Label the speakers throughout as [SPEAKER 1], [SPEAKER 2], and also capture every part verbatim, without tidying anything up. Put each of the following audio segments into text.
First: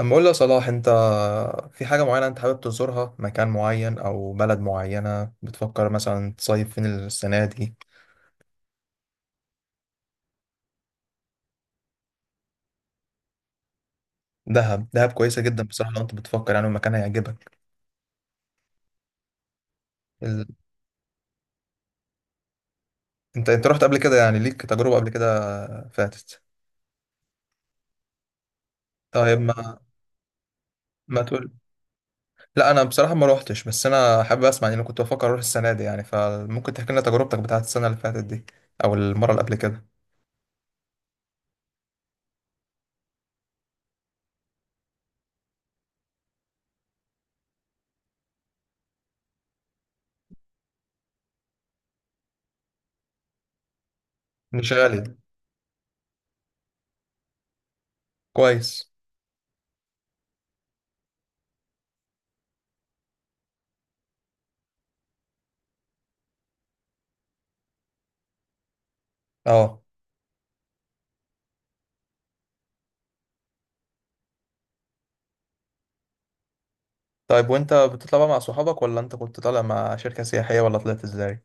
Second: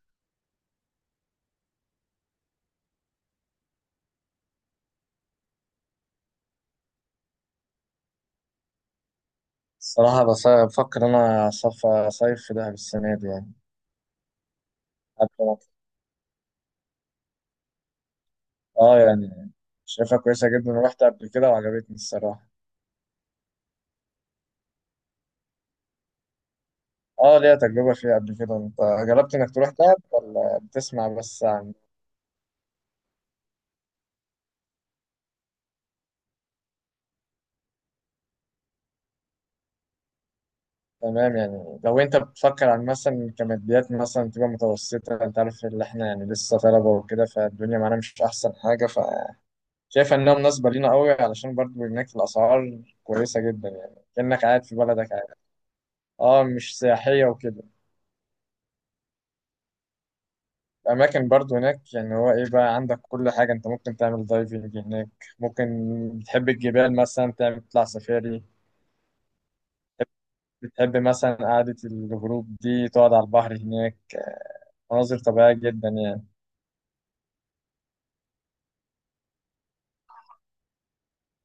[SPEAKER 1] اما اقول لك صلاح، انت في حاجة معينة انت حابب تزورها، مكان معين او بلد معينة؟ بتفكر مثلا تصيف فين السنة دي؟
[SPEAKER 2] الصراحة بس- بفكر أنا أصف- أصيف في دهب السنة دي يعني.
[SPEAKER 1] دهب دهب كويسة جدا
[SPEAKER 2] حتى
[SPEAKER 1] بصراحة. لو انت بتفكر يعني المكان هيعجبك.
[SPEAKER 2] آه يعني شايفها
[SPEAKER 1] ال...
[SPEAKER 2] كويسة جدا ورحت قبل كده وعجبتني الصراحة.
[SPEAKER 1] انت انت رحت قبل كده، يعني ليك تجربة قبل كده فاتت؟
[SPEAKER 2] آه ليا تجربة فيها قبل كده. أنت جربت
[SPEAKER 1] طيب،
[SPEAKER 2] إنك تروح
[SPEAKER 1] ما
[SPEAKER 2] دهب ولا بتسمع
[SPEAKER 1] ما
[SPEAKER 2] بس
[SPEAKER 1] تقول.
[SPEAKER 2] عن.
[SPEAKER 1] لا، انا بصراحة ما روحتش، بس انا حابب اسمع. يعني انا كنت بفكر اروح السنة دي، يعني فممكن تحكي لنا تجربتك بتاعت السنة اللي فاتت دي او المرة اللي قبل كده.
[SPEAKER 2] تمام، يعني لو أنت بتفكر عن مثلا كماديات، مثلا تبقى متوسطة، أنت عارف اللي إحنا يعني لسه طلبة وكده، فالدنيا معانا مش أحسن حاجة، فشايف إنها مناسبة لينا قوي، علشان برضو هناك الأسعار كويسة جدا، يعني كأنك قاعد
[SPEAKER 1] مش
[SPEAKER 2] في بلدك
[SPEAKER 1] غالي.
[SPEAKER 2] عادي. آه، مش سياحية وكده.
[SPEAKER 1] كويس.
[SPEAKER 2] الأماكن برضو هناك يعني هو إيه بقى، عندك كل حاجة، أنت ممكن تعمل دايفنج هناك، ممكن بتحب الجبال مثلا تعمل تطلع سفاري،
[SPEAKER 1] اه،
[SPEAKER 2] بتحب مثلا قعدة الغروب دي تقعد على البحر هناك، مناظر طبيعية جدا يعني.
[SPEAKER 1] طيب، وانت بتطلع بقى مع صحابك ولا انت كنت طالع مع شركة سياحية ولا طلعت ازاي؟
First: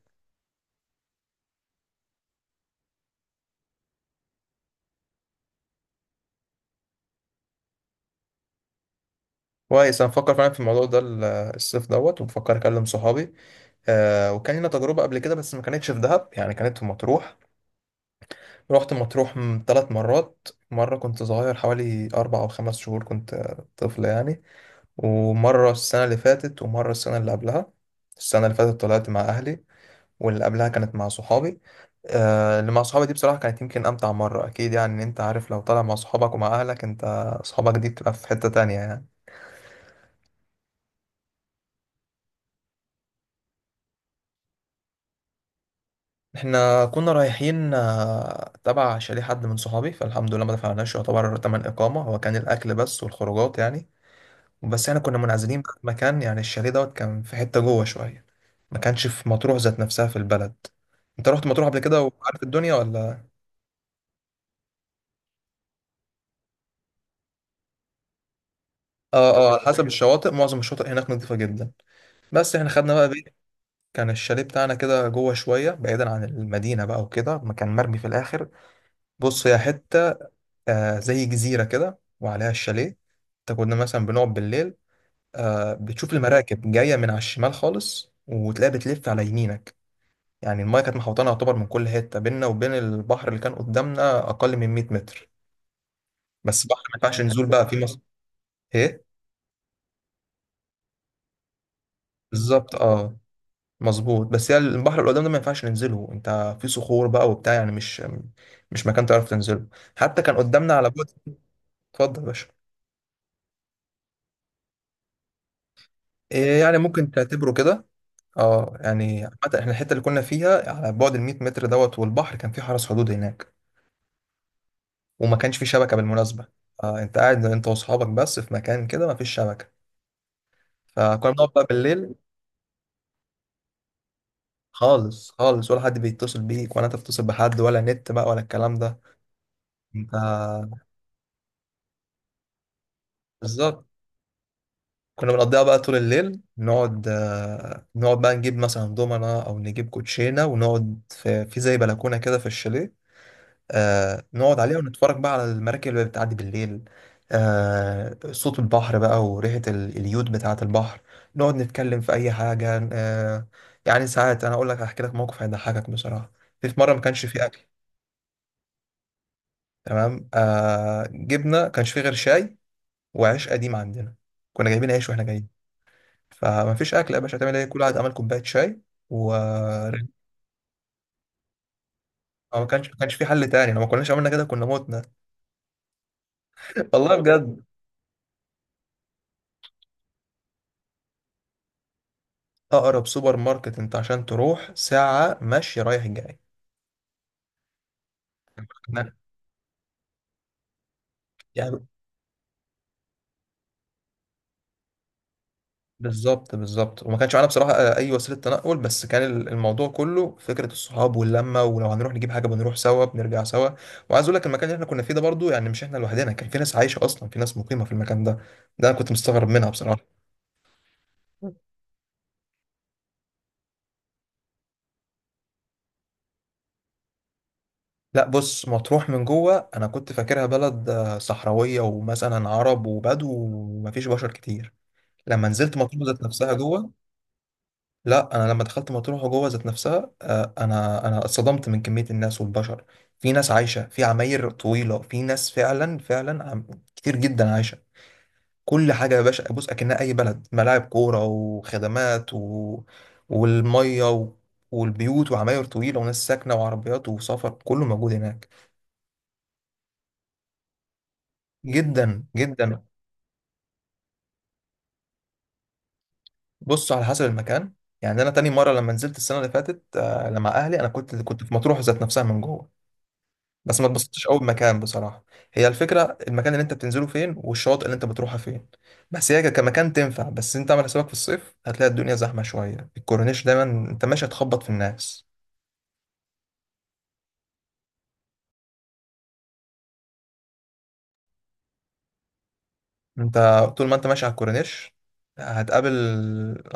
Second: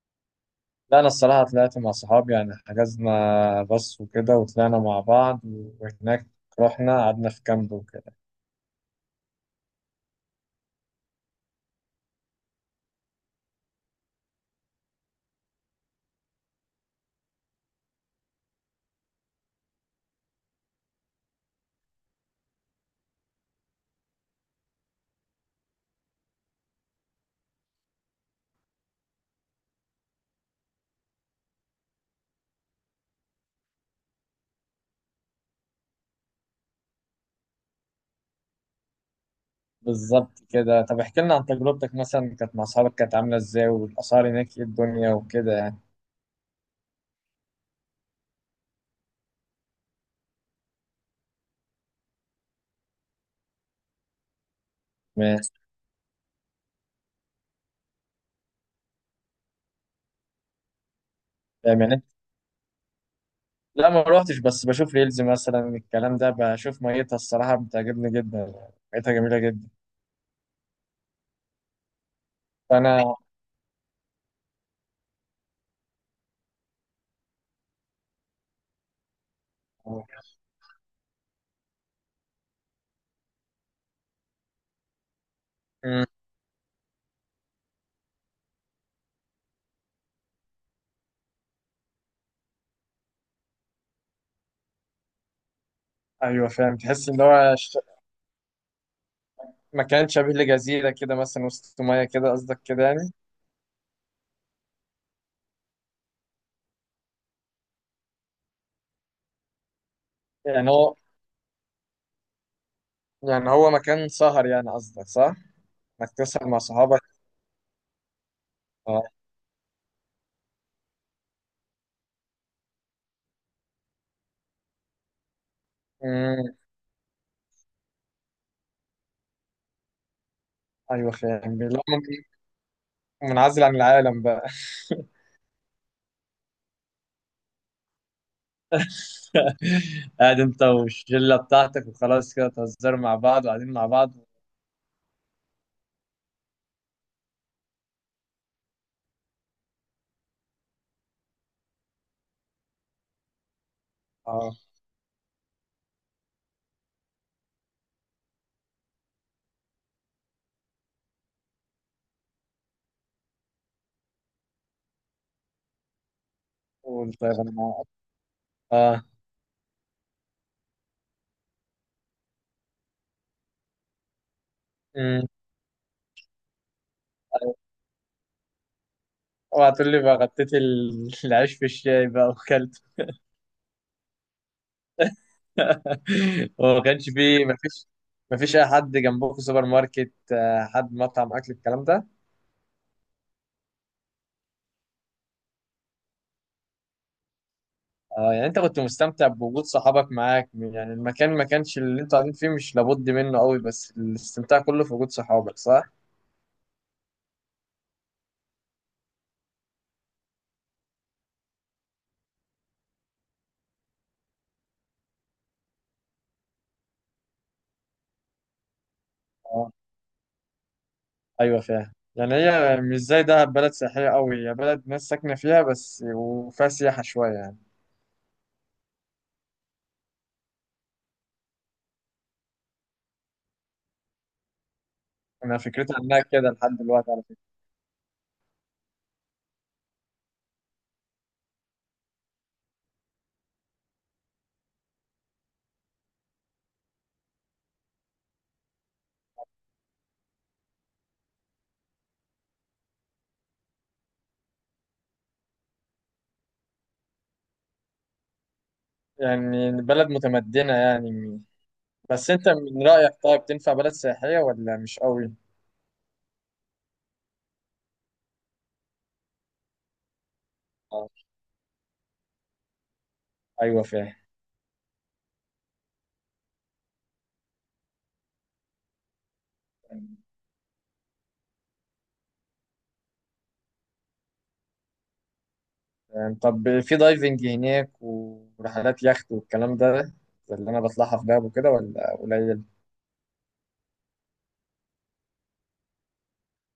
[SPEAKER 2] لا أنا الصراحة طلعت مع صحابي، يعني حجزنا باص وكده وطلعنا مع بعض، وهناك رحنا قعدنا في كامب وكده.
[SPEAKER 1] كويس. انا بفكر فعلا في الموضوع ده، ال- الصيف دوت، وبفكر اكلم صحابي. آه وكان لنا تجربة قبل كده بس ما كانتش في دهب، يعني كانت في مطروح. رحت مطروح ثلاث مرات. مرة كنت صغير، حوالي أربع أو خمس شهور، كنت آه، طفل يعني. ومرة السنة اللي فاتت ومرة السنة اللي قبلها. السنة اللي فاتت طلعت مع أهلي، واللي قبلها كانت مع صحابي. آه، اللي مع صحابي دي بصراحة كانت يمكن أمتع مرة أكيد. يعني، إن أنت عارف، لو طالع مع صحابك ومع أهلك، أنت صحابك دي بتبقى في حتة تانية يعني.
[SPEAKER 2] بالظبط كده. طب احكي لنا عن تجربتك، مثلا كانت مع صحابك كانت عاملة إزاي، والأسعار هناك إيه الدنيا وكده يعني.
[SPEAKER 1] إحنا كنا رايحين آه، تبع شاليه حد من صحابي، فالحمد لله ما دفعناش يعتبر تمن إقامة. هو كان الأكل بس والخروجات يعني. بس إحنا كنا
[SPEAKER 2] ما-
[SPEAKER 1] منعزلين بقى في مكان، يعني الشاليه دوت كان في حتة جوه شوية. ما كانش في مطروح ذات نفسها في البلد. انت رحت مطروح قبل
[SPEAKER 2] يعني
[SPEAKER 1] كده وعارف الدنيا ولا؟
[SPEAKER 2] لا ما روحتش، بس بشوف ريلز مثلا، الكلام ده بشوف ميتها الصراحة بتعجبني جدا، ميتها جميلة
[SPEAKER 1] اه، اه، على
[SPEAKER 2] جدا
[SPEAKER 1] حسب الشواطئ. معظم الشواطئ هناك نظيفة جدا. بس احنا خدنا بقى
[SPEAKER 2] فأنا.
[SPEAKER 1] إيه، كان الشاليه بتاعنا كده جوه شوية، بعيدا عن المدينة بقى، وكده ما كان مرمي في الآخر. بص، هي حتة آه زي جزيرة كده وعليها الشاليه. انت كنا مثلا بنقعد بالليل، آه
[SPEAKER 2] مم.
[SPEAKER 1] بتشوف المراكب جاية من على الشمال خالص وتلاقيها بتلف على يمينك. يعني المايه كانت محوطانة يعتبر من كل حتة. بيننا وبين البحر اللي كان قدامنا أقل من 100 متر.
[SPEAKER 2] أيوة
[SPEAKER 1] بس
[SPEAKER 2] فاهم،
[SPEAKER 1] بحر ما
[SPEAKER 2] تحس
[SPEAKER 1] ينفعش
[SPEAKER 2] إن
[SPEAKER 1] نزول
[SPEAKER 2] هو
[SPEAKER 1] بقى فيه،
[SPEAKER 2] ش-
[SPEAKER 1] مصر. ايه؟
[SPEAKER 2] مكان شبيه لجزيرة كده مثلا وسط مية كده، قصدك
[SPEAKER 1] بالظبط،
[SPEAKER 2] كده يعني.
[SPEAKER 1] اه. مظبوط. بس يعني البحر اللي قدام ده ما ينفعش ننزله، انت في صخور بقى وبتاع، يعني مش مش مكان تعرف تنزله. حتى كان
[SPEAKER 2] يعني
[SPEAKER 1] قدامنا على
[SPEAKER 2] هو
[SPEAKER 1] بعد. اتفضل يا باشا.
[SPEAKER 2] يعني هو مكان سهر، يعني قصدك صح؟ إنك تسهر مع
[SPEAKER 1] إيه يعني،
[SPEAKER 2] صحابك.
[SPEAKER 1] ممكن تعتبره كده. اه،
[SPEAKER 2] اه.
[SPEAKER 1] يعني حتى احنا الحته اللي كنا فيها على بعد ال 100 متر دوت، والبحر كان في حرس حدود هناك، وما كانش في شبكه بالمناسبه.
[SPEAKER 2] مم.
[SPEAKER 1] آه انت قاعد انت واصحابك بس في مكان كده، ما فيش شبكه.
[SPEAKER 2] أيوة
[SPEAKER 1] فكنا بنقعد
[SPEAKER 2] فاهم.
[SPEAKER 1] بقى
[SPEAKER 2] لا
[SPEAKER 1] بالليل.
[SPEAKER 2] من- منعزل عن العالم بقى.
[SPEAKER 1] خالص خالص، ولا حد بيتصل بيك ولا انت بتتصل بحد ولا نت بقى ولا الكلام ده. انت،
[SPEAKER 2] قاعد أنت والشلة بتاعتك وخلاص كده، تهزروا مع بعض وقاعدين
[SPEAKER 1] بالظبط.
[SPEAKER 2] مع بعض.
[SPEAKER 1] كنا بنقضيها بقى طول الليل. نقعد، آه، نقعد بقى نجيب مثلا دومنا او نجيب كوتشينه، ونقعد في, في زي بلكونه كده في الشاليه. آه
[SPEAKER 2] اه،
[SPEAKER 1] نقعد عليها ونتفرج بقى على المراكب اللي بتعدي بالليل. آه صوت البحر بقى وريحه ال- اليود بتاعه البحر. نقعد نتكلم في اي حاجه. آه يعني ساعات، انا اقول لك هحكي لك موقف هيضحكك بصراحه. في في مره ما كانش فيه
[SPEAKER 2] والطيران
[SPEAKER 1] اكل.
[SPEAKER 2] مع بعض.
[SPEAKER 1] تمام، آه جبنا كانش فيه غير شاي وعيش قديم عندنا. كنا جايبين عيش
[SPEAKER 2] اه،
[SPEAKER 1] واحنا جايين. فمفيش اكل يا باشا، هتعمل ايه؟ كل واحد عمل كوبايه شاي و
[SPEAKER 2] اوعى تقول لي
[SPEAKER 1] مم.
[SPEAKER 2] بقى غطيت ال- العيش في الشاي بقى
[SPEAKER 1] ما
[SPEAKER 2] وكلت.
[SPEAKER 1] كانش ما كانش في حل تاني. لو ما كناش عملنا كده كنا متنا.
[SPEAKER 2] وما كانش
[SPEAKER 1] والله
[SPEAKER 2] فيه، ما
[SPEAKER 1] بجد.
[SPEAKER 2] فيش، ما فيش اي حد جنبك في سوبر ماركت، آه، حد مطعم اكل الكلام ده.
[SPEAKER 1] اقرب سوبر ماركت انت عشان تروح ساعه ماشي رايح جاي.
[SPEAKER 2] اه، يعني انت كنت
[SPEAKER 1] إحنا-
[SPEAKER 2] مستمتع بوجود صحابك معاك، يعني المكان ما كانش
[SPEAKER 1] يعني
[SPEAKER 2] اللي انتوا قاعدين فيه مش لابد منه قوي، بس الاستمتاع كله في وجود صحابك، صح؟
[SPEAKER 1] بالظبط بالظبط. وما كانش معانا بصراحه اي وسيله تنقل، بس كان الموضوع كله فكره الصحاب واللمه. ولو هنروح نجيب حاجه بنروح سوا بنرجع سوا. وعايز اقول لك المكان اللي احنا كنا فيه ده برضو، يعني مش احنا لوحدنا، كان في ناس عايشه اصلا، في ناس مقيمه في المكان ده. ده انا كنت مستغرب منها
[SPEAKER 2] اه،
[SPEAKER 1] بصراحه.
[SPEAKER 2] ايوه فاهم. يعني هي مش زي دهب بلد سياحية قوي، هي بلد ناس ساكنة فيها بس، وفيها سياحة شوية يعني.
[SPEAKER 1] لا بص، مطروح من جوه انا كنت فاكرها بلد آه، صحراويه ومثلا عرب وبدو ومفيش بشر كتير. لما
[SPEAKER 2] انا
[SPEAKER 1] نزلت
[SPEAKER 2] فكرتي
[SPEAKER 1] مطروح
[SPEAKER 2] عنها
[SPEAKER 1] ذات
[SPEAKER 2] كده
[SPEAKER 1] نفسها
[SPEAKER 2] لحد
[SPEAKER 1] جوه.
[SPEAKER 2] دلوقتي على فكرة.
[SPEAKER 1] لا انا لما دخلت مطروح جوه ذات نفسها، آه، انا انا اتصدمت من كميه الناس والبشر. في ناس عايشه في عماير طويله، في ناس فعلا فعلا عم... كتير جدا عايشه. كل حاجه يا باشا، بص اكنها اي بلد. ملاعب كوره وخدمات و... والميه و... والبيوت وعماير طويله وناس ساكنه وعربيات وسفر، كله موجود هناك.
[SPEAKER 2] يعني بلد متمدنة يعني.
[SPEAKER 1] جدا
[SPEAKER 2] بس انت
[SPEAKER 1] جدا.
[SPEAKER 2] من رأيك طيب تنفع بلد سياحية ولا مش قوي؟
[SPEAKER 1] بص، على حسب المكان. يعني انا تاني مره لما نزلت السنه اللي فاتت، آه، لما اهلي، انا
[SPEAKER 2] آه.
[SPEAKER 1] كنت كنت في مطروح ذات نفسها من جوه. بس
[SPEAKER 2] ايوه
[SPEAKER 1] ما
[SPEAKER 2] فاهم.
[SPEAKER 1] اتبسطتش قوي بمكان بصراحه. هي الفكره المكان اللي انت بتنزله فين والشواطئ اللي انت بتروحها فين. بس هي كمكان تنفع، بس انت عامل حسابك، في الصيف هتلاقي الدنيا زحمه شويه، الكورنيش دايما انت ماشي هتخبط في الناس.
[SPEAKER 2] يعني طب في دايفنج هناك ورحلات يخت والكلام ده، زي اللي انا بطلعها في دهب وكده، ولا قليل؟
[SPEAKER 1] انت طول ما انت ماشي على الكورنيش هتقابل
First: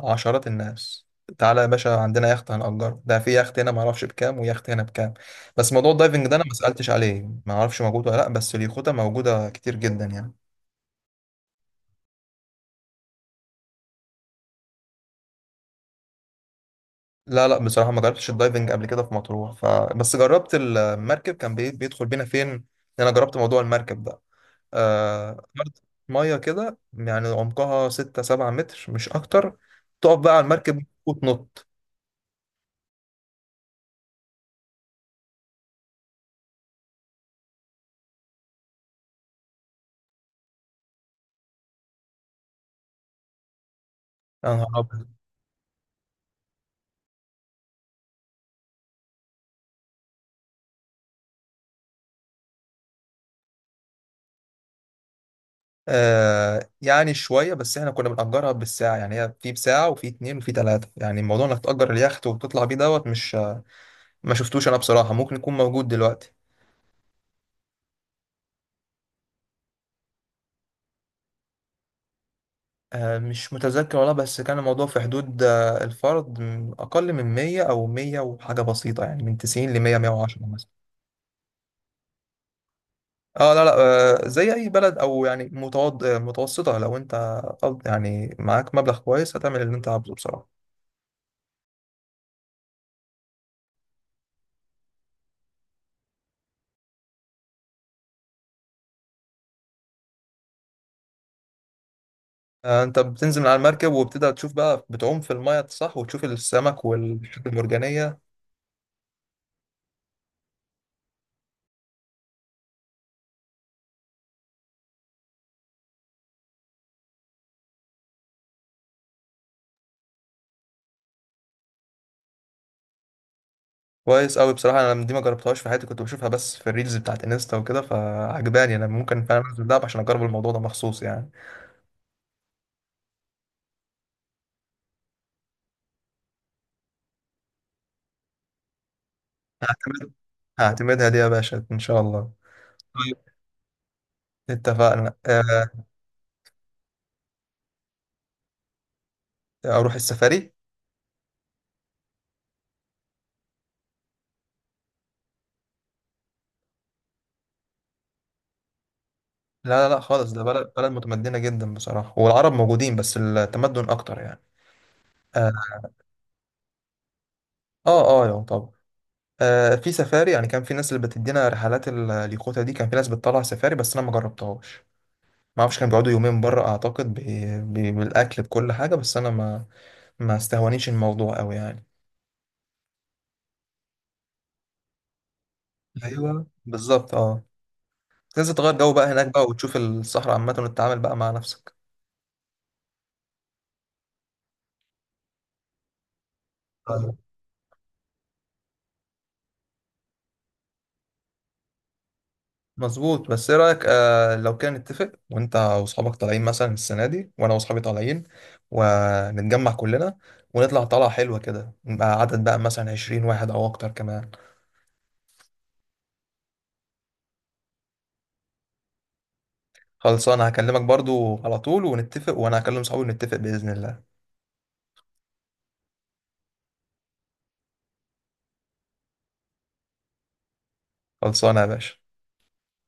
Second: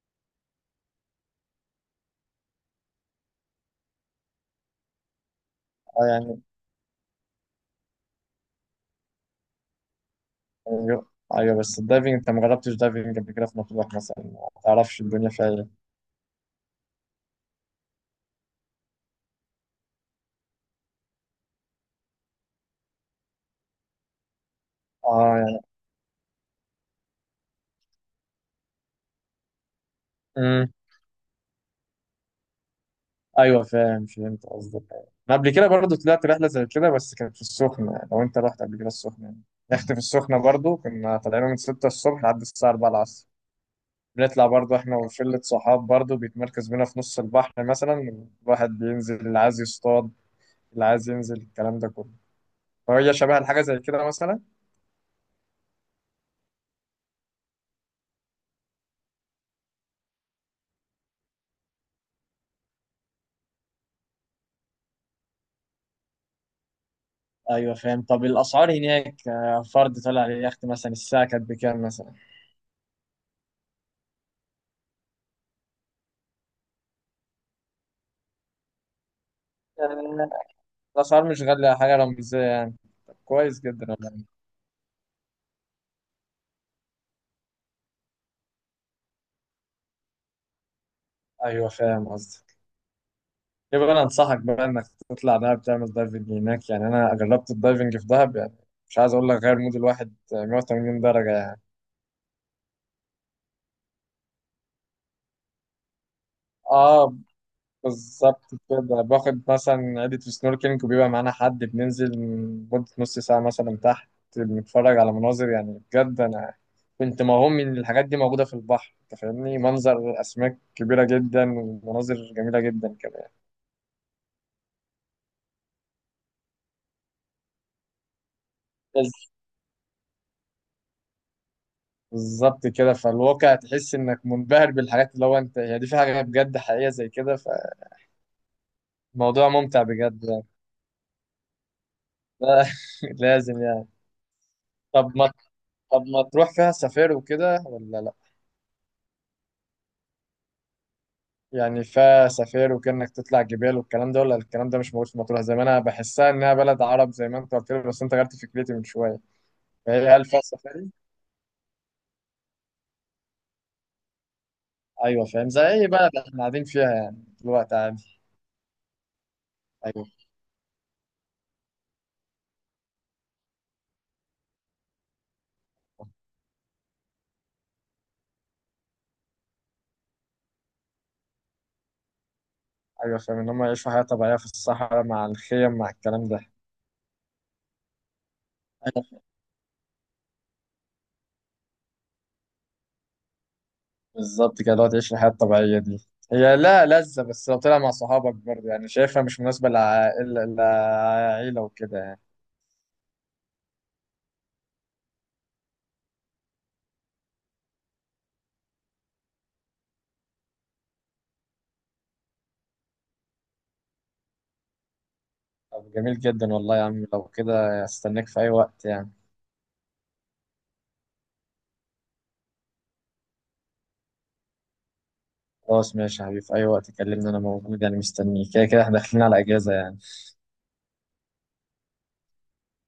[SPEAKER 1] عشرات الناس. تعالى يا باشا، عندنا يخت هنأجره ده، في يخت هنا معرفش بكام ويخت هنا بكام. بس موضوع
[SPEAKER 2] اه
[SPEAKER 1] الدايفنج ده
[SPEAKER 2] يعني،
[SPEAKER 1] انا ما سألتش عليه، معرفش موجود ولا لا، بس اليخوتة موجودة كتير جدا يعني.
[SPEAKER 2] ايوه ايوه، بس الدايفنج انت ما جربتش دايفنج قبل كده في مطروح مثلا، ما تعرفش الدنيا فيها ايه.
[SPEAKER 1] لا لا، بصراحة ما جربتش الدايفنج قبل كده في مطروح، ف... بس جربت المركب كان بي- بيدخل بينا فين. انا جربت موضوع المركب ده. آه...
[SPEAKER 2] اه يعني،
[SPEAKER 1] أرض مية كده، يعني عمقها ستة سبعة متر مش أكتر. تقف بقى على
[SPEAKER 2] امم،
[SPEAKER 1] المركب وتنط.
[SPEAKER 2] ايوه فاهم، فهمت قصدك. انا قبل كده برضه طلعت رحله زي كده، بس كانت في السخنه، يعني لو انت رحت قبل كده السخنه يعني. يخت في السخنه برضه، كنا طالعين من ستة الصبح لحد الساعه أربعة العصر،
[SPEAKER 1] يا
[SPEAKER 2] بنطلع
[SPEAKER 1] نهار
[SPEAKER 2] برضه احنا
[SPEAKER 1] أبيض.
[SPEAKER 2] وشلة صحاب، برضه بيتمركز بينا في نص البحر مثلا، الواحد بينزل اللي عايز يصطاد، اللي عايز ينزل الكلام ده كله. فهي شبه الحاجة زي كده مثلا.
[SPEAKER 1] آه يعني شوية، بس احنا كنا بنأجرها بالساعة. يعني هي في بساعة وفي اتنين وفي تلاتة. يعني موضوع انك تأجر اليخت وتطلع بيه دوت، مش ما شفتوش انا بصراحة، ممكن يكون موجود دلوقتي.
[SPEAKER 2] ايوه فاهم. طب الاسعار هناك آه، فرد طلع على اليخت مثلا الساعه كانت بكام مثلا.
[SPEAKER 1] آه مش متذكر والله، بس كان الموضوع في حدود آه الفرد، م- أقل من مية أو مية وحاجة بسيطة يعني، من تسعين لمية مية
[SPEAKER 2] يعني
[SPEAKER 1] وعشرة مثلا.
[SPEAKER 2] الأسعار مش غالية، حاجة رمزية يعني. طب
[SPEAKER 1] اه،
[SPEAKER 2] كويس
[SPEAKER 1] لا لا.
[SPEAKER 2] جدا
[SPEAKER 1] آه
[SPEAKER 2] والله.
[SPEAKER 1] زي أي بلد، أو يعني متوض... آه، متوسطة. لو أنت، قصد- يعني معاك مبلغ كويس، هتعمل اللي أنت عاوزه بصراحة.
[SPEAKER 2] ايوه فاهم قصدك. يبقى أنا أنصحك بقى إنك تطلع دهب تعمل دايفنج هناك، يعني أنا جربت الدايفنج في دهب، يعني مش عايز أقول لك، غير مود الواحد مية وتمانين درجة يعني.
[SPEAKER 1] آه، انت بتنزل من على المركب وبتبدأ تشوف بقى، بتعوم في المية صح، وتشوف السمك
[SPEAKER 2] اه
[SPEAKER 1] والحاجات المرجانية.
[SPEAKER 2] بالظبط كده، باخد مثلا عدة في سنوركلينج، وبيبقى معانا حد بننزل مدة نص ساعة مثلا تحت، بنتفرج على مناظر، يعني بجد أنا كنت موهوم من الحاجات دي موجودة في البحر، أنت فاهمني، منظر أسماك كبيرة جدا، ومناظر جميلة جدا كمان.
[SPEAKER 1] كويس قوي بصراحة. انا دي ما جربتهاش في حياتي، كنت بشوفها بس في الريلز بتاعت انستا وكده فعجباني. انا
[SPEAKER 2] بس
[SPEAKER 1] ممكن فعلا انزل دهب عشان اجرب الموضوع ده مخصوص يعني.
[SPEAKER 2] بالظبط كده، فالواقع تحس إنك منبهر بالحاجات اللي هو أنت هي دي، في حاجة بجد حقيقية زي كده، فالموضوع ممتع
[SPEAKER 1] هعتمد
[SPEAKER 2] بجد يعني.
[SPEAKER 1] هعتمدها دي يا باشا ان شاء الله. طيب،
[SPEAKER 2] لازم يعني.
[SPEAKER 1] اتفقنا،
[SPEAKER 2] طب ما
[SPEAKER 1] آه،
[SPEAKER 2] طب ما تروح فيها سفاري وكده ولا لأ؟
[SPEAKER 1] اروح السفاري.
[SPEAKER 2] يعني فيها سفاري، وكأنك تطلع جبال والكلام ده، ولا الكلام ده مش موجود في مطروح، زي ما انا بحسها انها بلد عرب زي ما انت قلت لي، بس انت غيرت فكرتي من شويه.
[SPEAKER 1] لا لا لا
[SPEAKER 2] فهي هل
[SPEAKER 1] خالص، ده
[SPEAKER 2] فيها
[SPEAKER 1] بلد بلد
[SPEAKER 2] سفاري؟
[SPEAKER 1] متمدنة جدا بصراحة. والعرب موجودين بس التمدن اكتر يعني.
[SPEAKER 2] ايوه
[SPEAKER 1] اه
[SPEAKER 2] فاهم، زي اي بلد احنا قاعدين فيها يعني دلوقتي
[SPEAKER 1] اه،
[SPEAKER 2] عادي.
[SPEAKER 1] آه، طبعا. آه في
[SPEAKER 2] ايوه،
[SPEAKER 1] سفاري، يعني كان في ناس اللي بتدينا رحلات ال- اليخوتة دي، كان في ناس بتطلع سفاري بس انا ما جربتهاش. ما اعرفش، كانوا بيقعدوا يومين بره اعتقد، ب... ب... بالاكل بكل حاجه. بس انا ما ما استهونيش الموضوع قوي يعني.
[SPEAKER 2] ايوه فاهم ان هم يعيشوا حياه طبيعيه في الصحراء مع الخيم مع الكلام ده.
[SPEAKER 1] ايوه بالظبط اه. لازم تغير جو بقى هناك بقى وتشوف الصحراء عامه وتتعامل بقى مع نفسك.
[SPEAKER 2] بالظبط كده، دلوقتي تعيش الحياه الطبيعيه دي. هي لا
[SPEAKER 1] أيوة.
[SPEAKER 2] لذة، بس لو طلع مع صحابك برضه، يعني شايفها مش مناسبة لعائلة، لعائلة وكده يعني.
[SPEAKER 1] مظبوط. بس ايه رايك، آه لو كان نتفق، وانت واصحابك طالعين مثلا السنه دي، وانا واصحابي طالعين، ونتجمع كلنا ونطلع طلعه حلوه كده، نبقى عدد بقى مثلا 20 واحد او اكتر كمان.
[SPEAKER 2] طب جميل جدا والله يا عم، لو كده استناك في أي وقت يعني.
[SPEAKER 1] خلصانة، هكلمك برضو على طول ونتفق، وانا هكلم صحابي ونتفق بإذن الله.
[SPEAKER 2] خلاص ماشي يا حبيبي، في أي وقت كلمني أنا موجود، يعني مستنيك كده كده، إحنا داخلين على إجازة يعني.
[SPEAKER 1] خلصانة يا باشا.